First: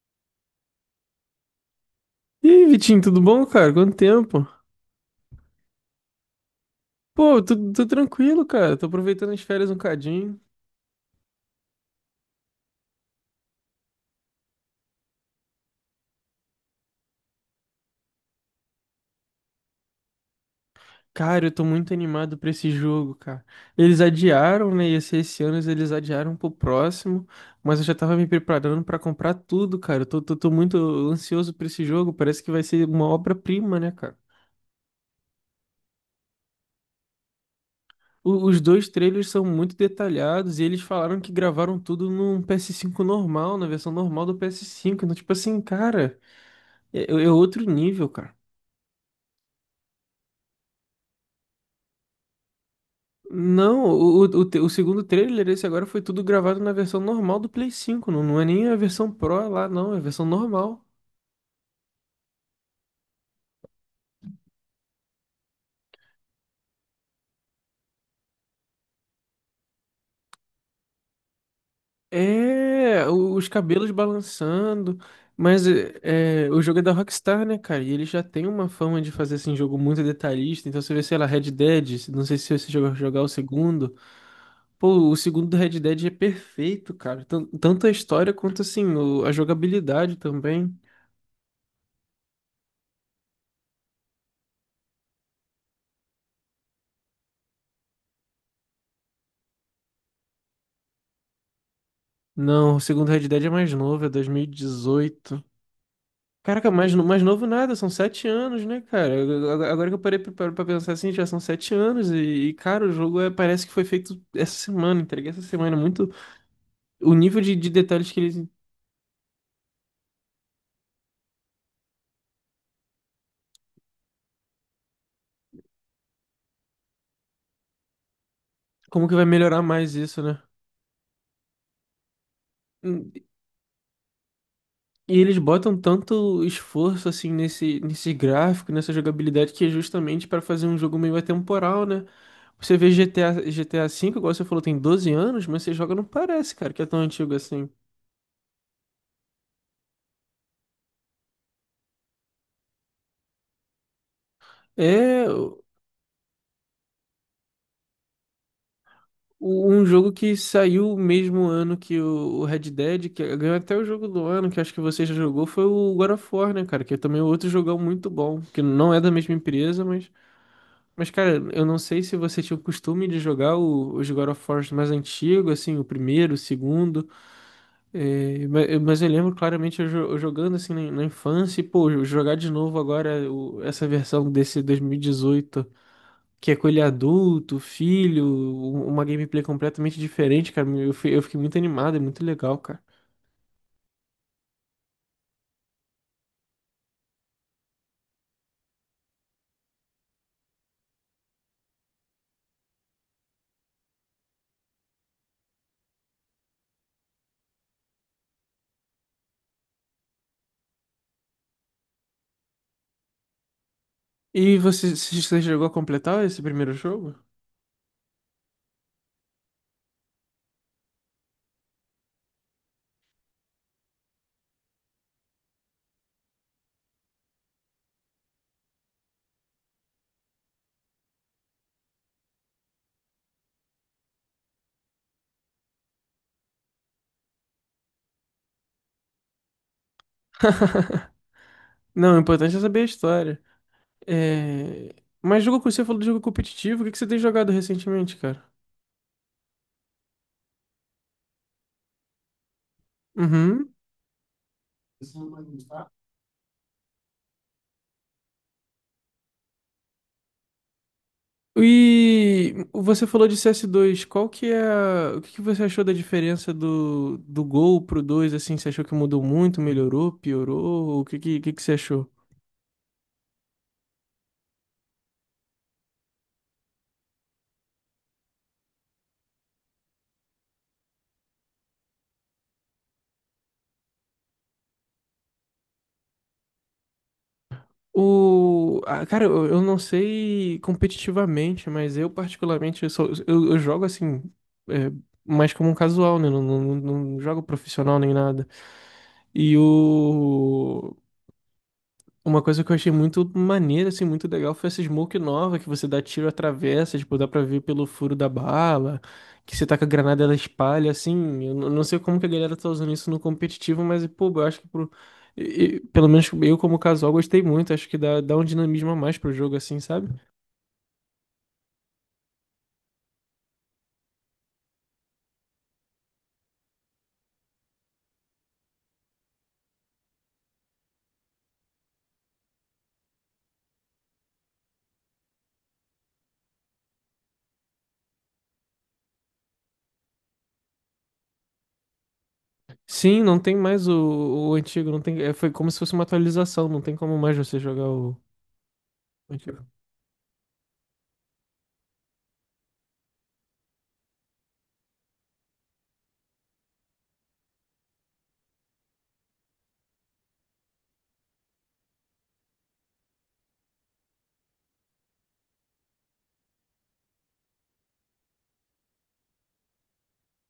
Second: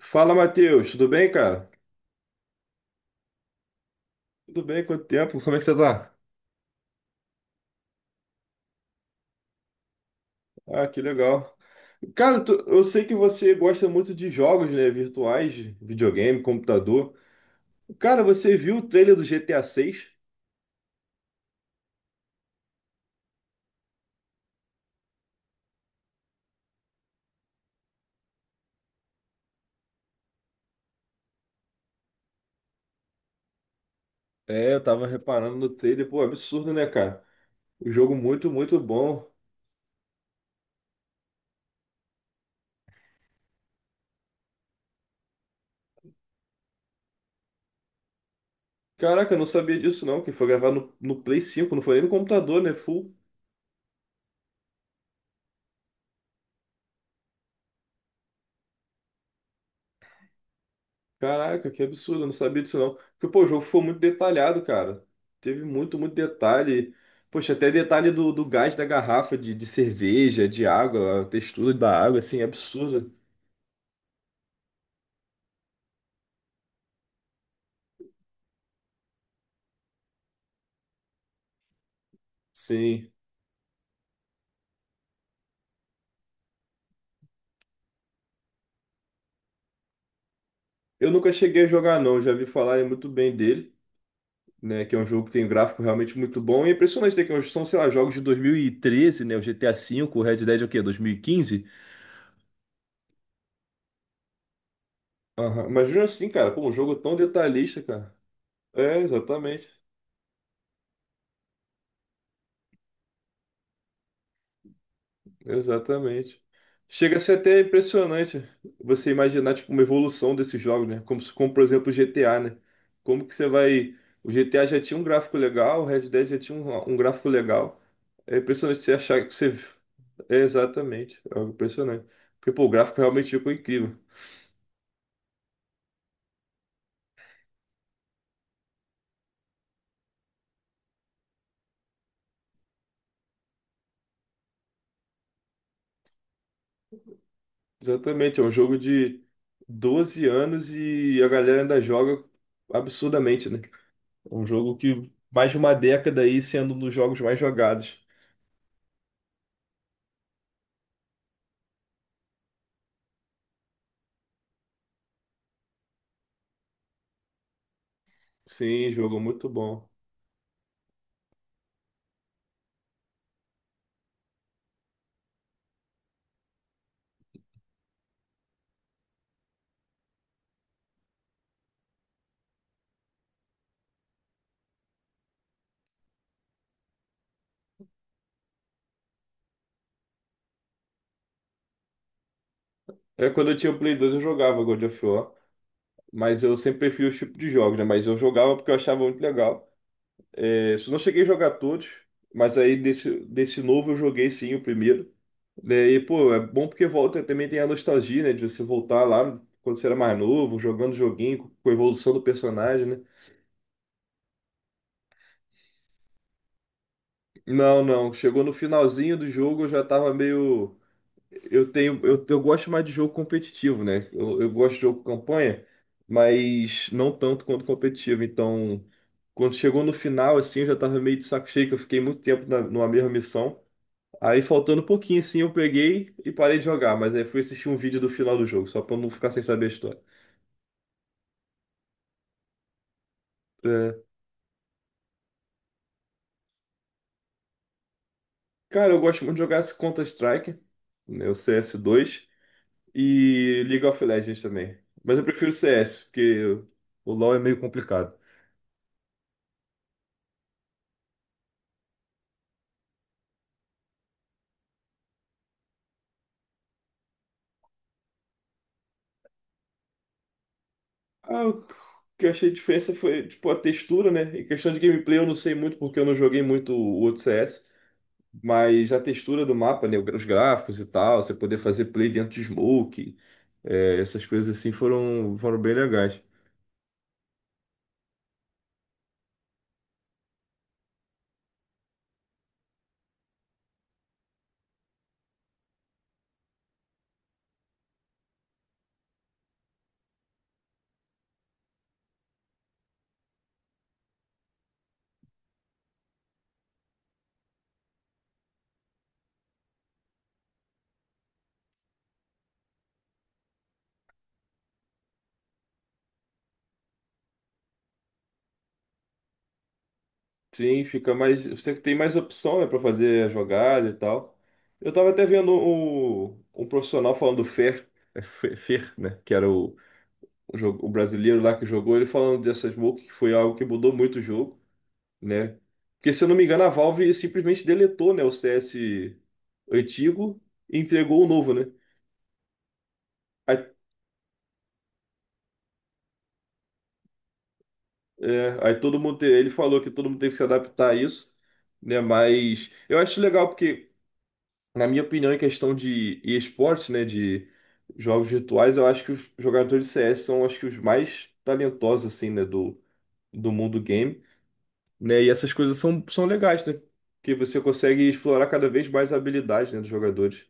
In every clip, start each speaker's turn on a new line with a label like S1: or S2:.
S1: Fala, Matheus, tudo bem, cara?
S2: Ih, Vitinho, tudo bom, cara? Quanto tempo?
S1: Tudo bem, quanto tempo? Como é que você tá?
S2: Pô, tô tranquilo, cara. Tô aproveitando as férias um cadinho.
S1: Ah, que legal. Cara, eu sei que você gosta muito de jogos, né, virtuais, videogame, computador. Cara, você viu o trailer do GTA 6?
S2: Cara, eu tô muito animado pra esse jogo, cara. Eles adiaram, né? Ia ser esse ano, eles adiaram pro próximo. Mas eu já tava me preparando pra comprar tudo, cara. Eu tô muito ansioso pra esse jogo. Parece que vai ser uma obra-prima, né, cara?
S1: É, eu tava reparando no trailer, pô, absurdo, né, cara? O jogo muito,
S2: Os
S1: muito
S2: dois
S1: bom.
S2: trailers são muito detalhados e eles falaram que gravaram tudo num PS5 normal, na versão normal do PS5. Então, tipo assim, cara, é outro nível, cara.
S1: Caraca, eu não sabia disso não, que foi gravado no Play 5, não foi nem no computador, né? Full.
S2: Não, o segundo trailer, esse agora foi tudo gravado na versão normal do Play 5. Não, não é nem a versão Pro lá, não, é a versão normal.
S1: Caraca, que absurdo, eu não sabia disso não. Porque, pô, o jogo foi muito detalhado, cara. Teve muito, muito detalhe. Poxa, até detalhe do gás da garrafa de cerveja, de água, a textura da água, assim, é
S2: É,
S1: absurdo.
S2: os cabelos balançando. Mas o jogo é da Rockstar, né, cara? E ele já tem uma fama de fazer assim, jogo muito detalhista. Então você vê, sei lá, Red Dead. Não sei se você jogou
S1: Sim.
S2: jogar o segundo. Pô, o segundo do Red Dead é perfeito, cara. Tanto a história quanto assim, a jogabilidade também.
S1: Eu nunca cheguei a jogar, não. Já vi falar muito bem dele, né? Que é um jogo que tem um gráfico realmente muito bom. E é impressionante ter que é um, são, sei lá, jogos de 2013, né? O GTA V, o Red Dead é o quê? 2015?
S2: Não, o segundo Red Dead é mais novo, é 2018.
S1: Aham. Imagina assim, cara, pô,
S2: Caraca,
S1: um jogo tão
S2: mais novo nada,
S1: detalhista,
S2: são
S1: cara.
S2: 7 anos, né,
S1: É,
S2: cara?
S1: exatamente.
S2: Agora que eu parei pra pensar assim, já são 7 anos e, cara, parece que foi feito essa semana, entregue essa semana. É muito
S1: Exatamente.
S2: o
S1: Chega a ser
S2: nível de,
S1: até
S2: de detalhes que eles.
S1: impressionante você imaginar tipo uma evolução desses jogos, né? Como, como por exemplo o GTA, né? Como que você vai. O GTA já tinha um gráfico legal, o Red Dead já tinha um gráfico legal. É impressionante você
S2: Como que
S1: achar
S2: vai
S1: que você.
S2: melhorar mais isso, né?
S1: É, exatamente, é algo impressionante. Porque, pô, o gráfico
S2: Hum,
S1: realmente ficou incrível.
S2: E eles botam tanto esforço, assim, nesse gráfico, nessa jogabilidade, que é justamente para fazer um jogo meio atemporal, né? Você vê GTA, GTA V, igual você falou, tem 12 anos, mas você joga não parece, cara, que é tão antigo assim.
S1: Exatamente, é um jogo de 12 anos e a galera ainda joga absurdamente, né? É um jogo que
S2: É.
S1: mais de uma década aí sendo um dos jogos mais jogados.
S2: Um jogo que saiu o mesmo ano que o Red Dead, que ganhou até o jogo do ano, que acho que você já jogou, foi o God of War, né, cara? Que é também outro jogão muito bom, que
S1: Sim,
S2: não é da
S1: jogo
S2: mesma
S1: muito
S2: empresa,
S1: bom.
S2: mas. Mas, cara, eu não sei se você tinha o costume de jogar os God of War mais antigos, assim, o primeiro, o segundo. Mas eu lembro claramente eu jogando assim na infância e, pô, jogar de novo agora essa versão desse 2018 que é com ele adulto, filho, uma gameplay completamente diferente, cara. Eu fiquei muito animado, é muito legal, cara.
S1: É, quando eu tinha o Play 2, eu jogava God of War, mas eu sempre prefiro os tipos de jogos, né? Mas eu jogava porque eu achava muito legal. É, só não cheguei a jogar todos, mas aí desse novo eu joguei sim o primeiro. Né? E, pô, é bom porque volta também tem a nostalgia, né? De você voltar lá quando você era mais novo, jogando joguinho, com a evolução do personagem, né?
S2: E você chegou a completar esse primeiro jogo?
S1: Não, não. Chegou no finalzinho do jogo, eu já tava meio. Eu gosto mais de jogo competitivo, né? Eu gosto de jogo campanha, mas não tanto quanto competitivo. Então, quando chegou no final, assim, eu já tava meio de saco cheio, que eu fiquei muito tempo na, numa mesma missão. Aí, faltando um pouquinho, assim, eu peguei e parei de jogar, mas aí fui assistir um vídeo do final do jogo, só pra eu não ficar sem saber a história.
S2: Não, o importante é saber a história.
S1: É,
S2: É... Mas jogo que você falou de jogo competitivo, o que que você tem jogado recentemente, cara?
S1: cara, eu gosto muito de jogar esse Counter-Strike, né? O CS2 e
S2: Uhum.
S1: League of Legends também. Mas eu prefiro o CS, porque o LoL é meio complicado.
S2: E você falou de CS2. Qual que é a... O que que você achou da diferença do Gol pro 2 assim? Você achou que mudou muito, melhorou, piorou? O
S1: Ah,
S2: que
S1: o
S2: que você achou?
S1: que eu achei de diferença foi, tipo, a textura, né? Em questão de gameplay, eu não sei muito porque eu não joguei muito o outro CS, mas a textura do mapa, né? Os gráficos e tal, você poder fazer play dentro de smoke, é, essas coisas assim foram, foram bem legais.
S2: Ah, cara, eu não sei competitivamente, mas eu particularmente, eu jogo assim, é, mais como um casual, né? Não, não, não não jogo profissional nem nada. E o... Uma coisa que eu achei muito maneira, assim, muito legal foi essa smoke nova que você dá tiro atravessa, tipo, dá pra ver pelo furo da bala, que você taca a granada ela espalha, assim. Não sei como que a galera tá usando isso no competitivo, mas, pô, eu acho que pelo menos eu como casual gostei muito, acho que dá um dinamismo a mais pro jogo, assim, sabe?
S1: Sim, fica mais. Você tem mais opção, né, pra fazer a jogada e tal. Eu tava até vendo um profissional falando do Fer, Fer, né? Que era jogo, o brasileiro lá que jogou, ele falando dessa smoke, que foi algo que mudou muito o jogo, né? Porque, se eu não me engano, a Valve simplesmente deletou, né, o CS antigo e entregou o novo, né?
S2: Sim, não tem
S1: Aí,
S2: mais o antigo, não tem... é, foi como se fosse uma atualização, não tem como mais você jogar o...
S1: é, aí todo mundo, ele falou que todo mundo teve que se adaptar a isso, né? Mas eu acho legal porque, na minha opinião, em questão de esportes, né, de jogos virtuais, eu acho que os jogadores de CS são, acho que, os mais talentosos, assim, né, do, do mundo game, né? E essas coisas são, são legais, né? Porque você consegue explorar cada vez mais a habilidade, né, dos jogadores.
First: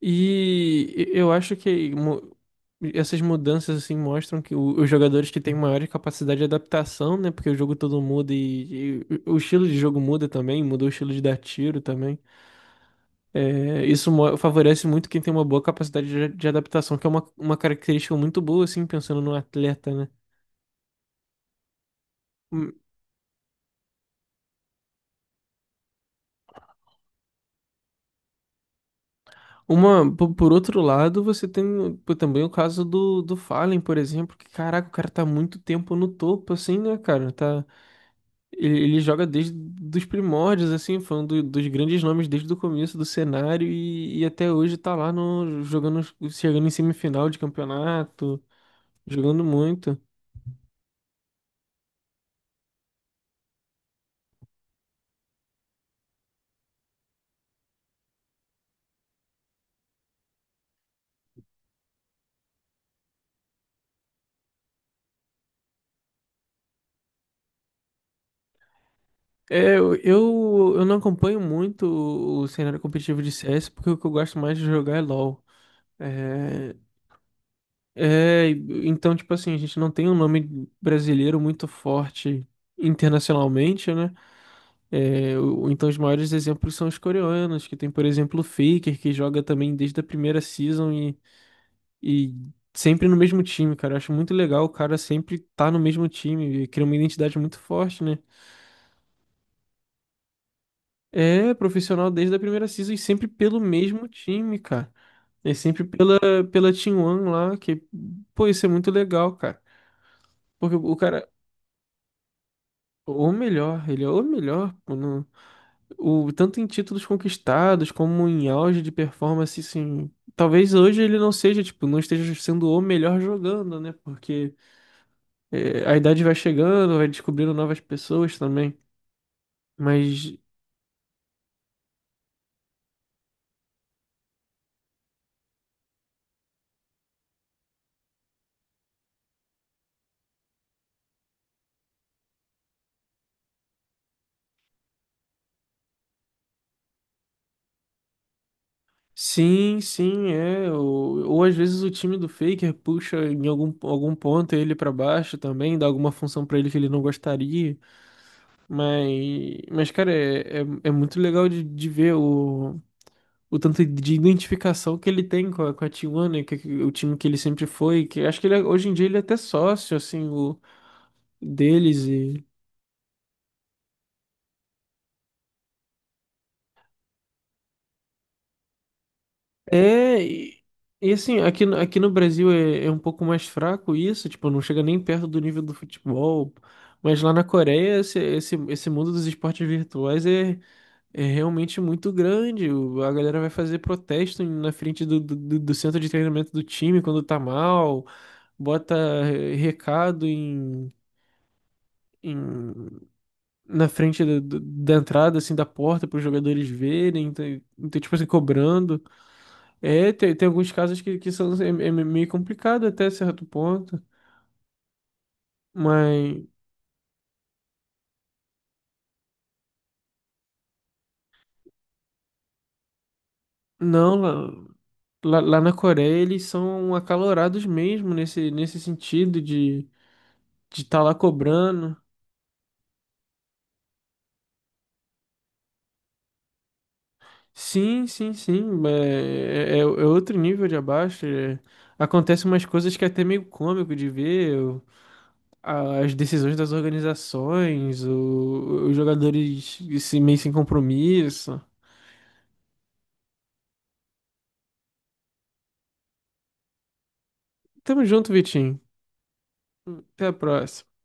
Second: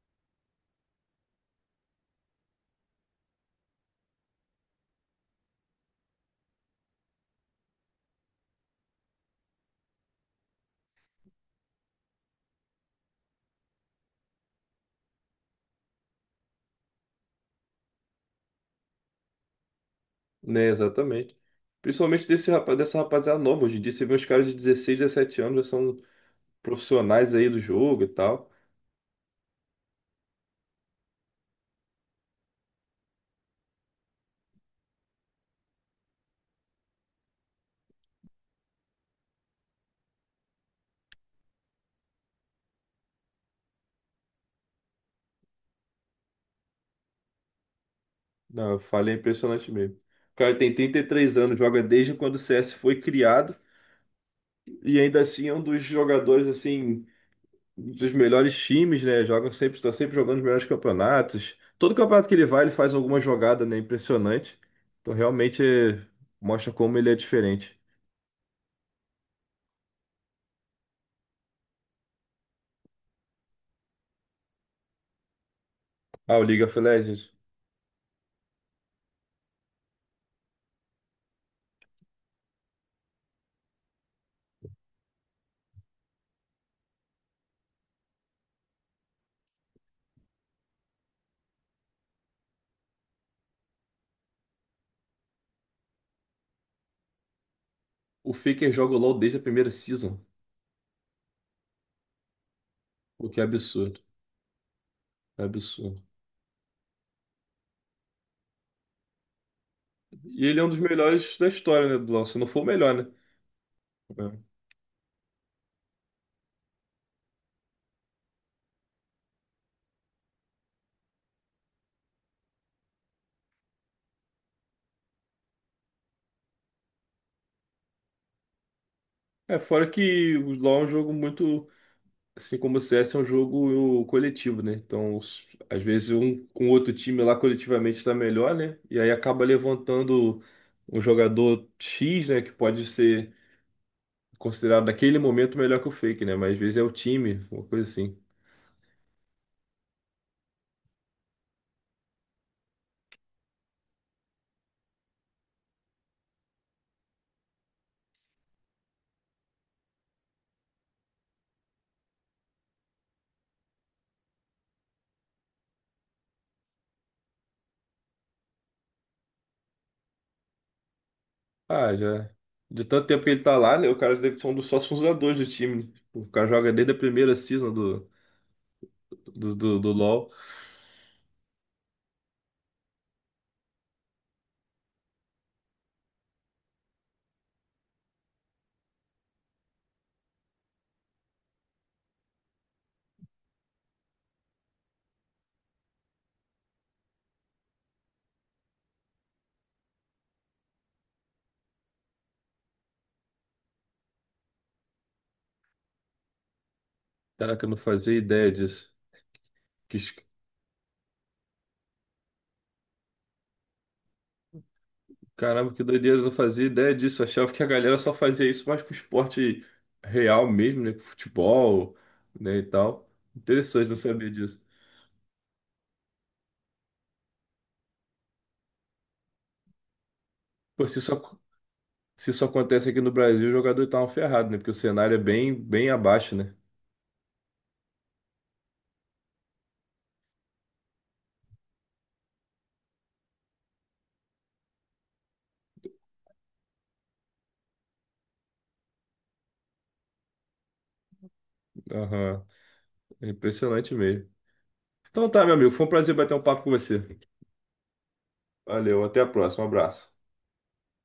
S2: E eu acho que essas mudanças assim mostram que os jogadores que têm maior capacidade de adaptação, né? Porque o jogo todo muda e o estilo de jogo muda também, mudou o estilo de dar tiro também. É, favorece muito quem tem uma boa capacidade de adaptação, que é uma característica muito boa, assim, pensando no atleta, né?
S1: Né, exatamente. Principalmente desse
S2: Hum,
S1: rapaz, dessa rapaziada nova. Hoje em dia você vê uns caras de 16, 17 anos, já são profissionais aí do jogo e tal.
S2: Por outro lado, você tem também o caso do Fallen, por exemplo, que caraca, o cara tá muito tempo no topo, assim, né, cara? Tá. Ele joga desde dos primórdios, assim, foi um dos grandes nomes desde o começo do cenário e até hoje tá lá no, jogando, chegando em semifinal de campeonato,
S1: Não, eu falei, é
S2: jogando
S1: impressionante mesmo.
S2: muito.
S1: O cara tem 33 anos, joga desde quando o CS foi criado e ainda assim é um dos jogadores assim dos melhores times, né? Joga sempre, está sempre jogando os melhores campeonatos. Todo campeonato que ele vai, ele faz alguma jogada, né? Impressionante. Então realmente é, mostra como ele é diferente.
S2: É, eu não acompanho muito o cenário competitivo de CS, porque o que eu gosto mais de jogar é LoL.
S1: Ah, o League
S2: É,
S1: of Legends.
S2: é, então, tipo assim, a gente não tem um nome brasileiro muito forte internacionalmente, né? Então, os maiores exemplos são os coreanos, que tem, por exemplo, o Faker, que joga também desde a primeira season e sempre no mesmo time, cara. Eu acho muito legal o cara sempre tá no mesmo time, e cria uma identidade muito forte, né?
S1: O Faker joga o LoL desde a primeira season.
S2: É profissional desde a primeira season e sempre
S1: O que é
S2: pelo
S1: absurdo.
S2: mesmo time, cara.
S1: É
S2: É sempre
S1: absurdo.
S2: pela Team One lá, que, pô, isso é muito legal, cara.
S1: E ele é um
S2: Porque
S1: dos
S2: o cara,
S1: melhores da história, né, do LoL, se não for o melhor, né?
S2: O melhor, ele é o melhor, pô, tanto em títulos conquistados como em auge de performance, assim, talvez hoje ele não seja, tipo, não esteja sendo o melhor jogando, né? Porque a idade vai chegando, vai descobrindo novas pessoas também.
S1: Fora que
S2: Mas
S1: o LoL é um jogo muito, assim como o CS é um jogo coletivo, né? Então, às vezes um com outro time lá coletivamente está melhor, né? E aí acaba levantando um jogador X, né, que pode ser considerado naquele momento melhor que o Fake, né? Mas às vezes é o time, uma coisa assim.
S2: sim, sim, é. Ou às vezes o time do Faker puxa em algum ponto ele pra baixo também, dá alguma função pra ele que ele não gostaria. Mas cara, é muito legal de ver o tanto de identificação que ele tem com a Tijuana, o time que ele sempre foi, que acho que hoje em dia ele é até sócio, assim,
S1: Ah,
S2: deles
S1: já
S2: e...
S1: de tanto tempo que ele tá lá, né? O cara deve ser um dos sócios fundadores do time. Né? O cara joga desde a primeira season do
S2: É,
S1: LoL.
S2: e assim, aqui no Brasil é um pouco mais fraco isso, tipo, não chega nem perto do nível do futebol, mas lá na Coreia esse mundo dos esportes virtuais é realmente muito grande, a galera vai fazer protesto na frente do centro de treinamento do time quando tá mal, bota recado em- na frente da entrada, assim, da porta, para os jogadores verem, então,
S1: Caraca, eu não
S2: tipo
S1: fazia
S2: assim,
S1: ideia disso.
S2: cobrando.
S1: Que,
S2: É, tem alguns casos que são é meio complicado até certo ponto,
S1: caramba, que doideira, eu não
S2: mas
S1: fazia ideia disso. Eu achava que a galera só fazia isso mais com esporte real mesmo, né? Com futebol, né, e tal. Interessante, não
S2: não,
S1: sabia disso.
S2: lá na Coreia eles são acalorados mesmo nesse sentido de
S1: Pô,
S2: estar lá cobrando.
S1: se isso acontece aqui no Brasil, o jogador tá um ferrado, né? Porque o cenário é bem, bem abaixo, né?
S2: Sim, sim, sim, é outro nível de abaixo. É. Acontecem umas coisas que é até meio cômico de ver. As decisões das organizações, os jogadores se meio sem compromisso.
S1: Aham. É impressionante mesmo. Então tá, meu amigo, foi um prazer bater um papo com você.
S2: Tamo junto, Vitinho.
S1: Valeu, até a próxima, um abraço.
S2: Até a próxima.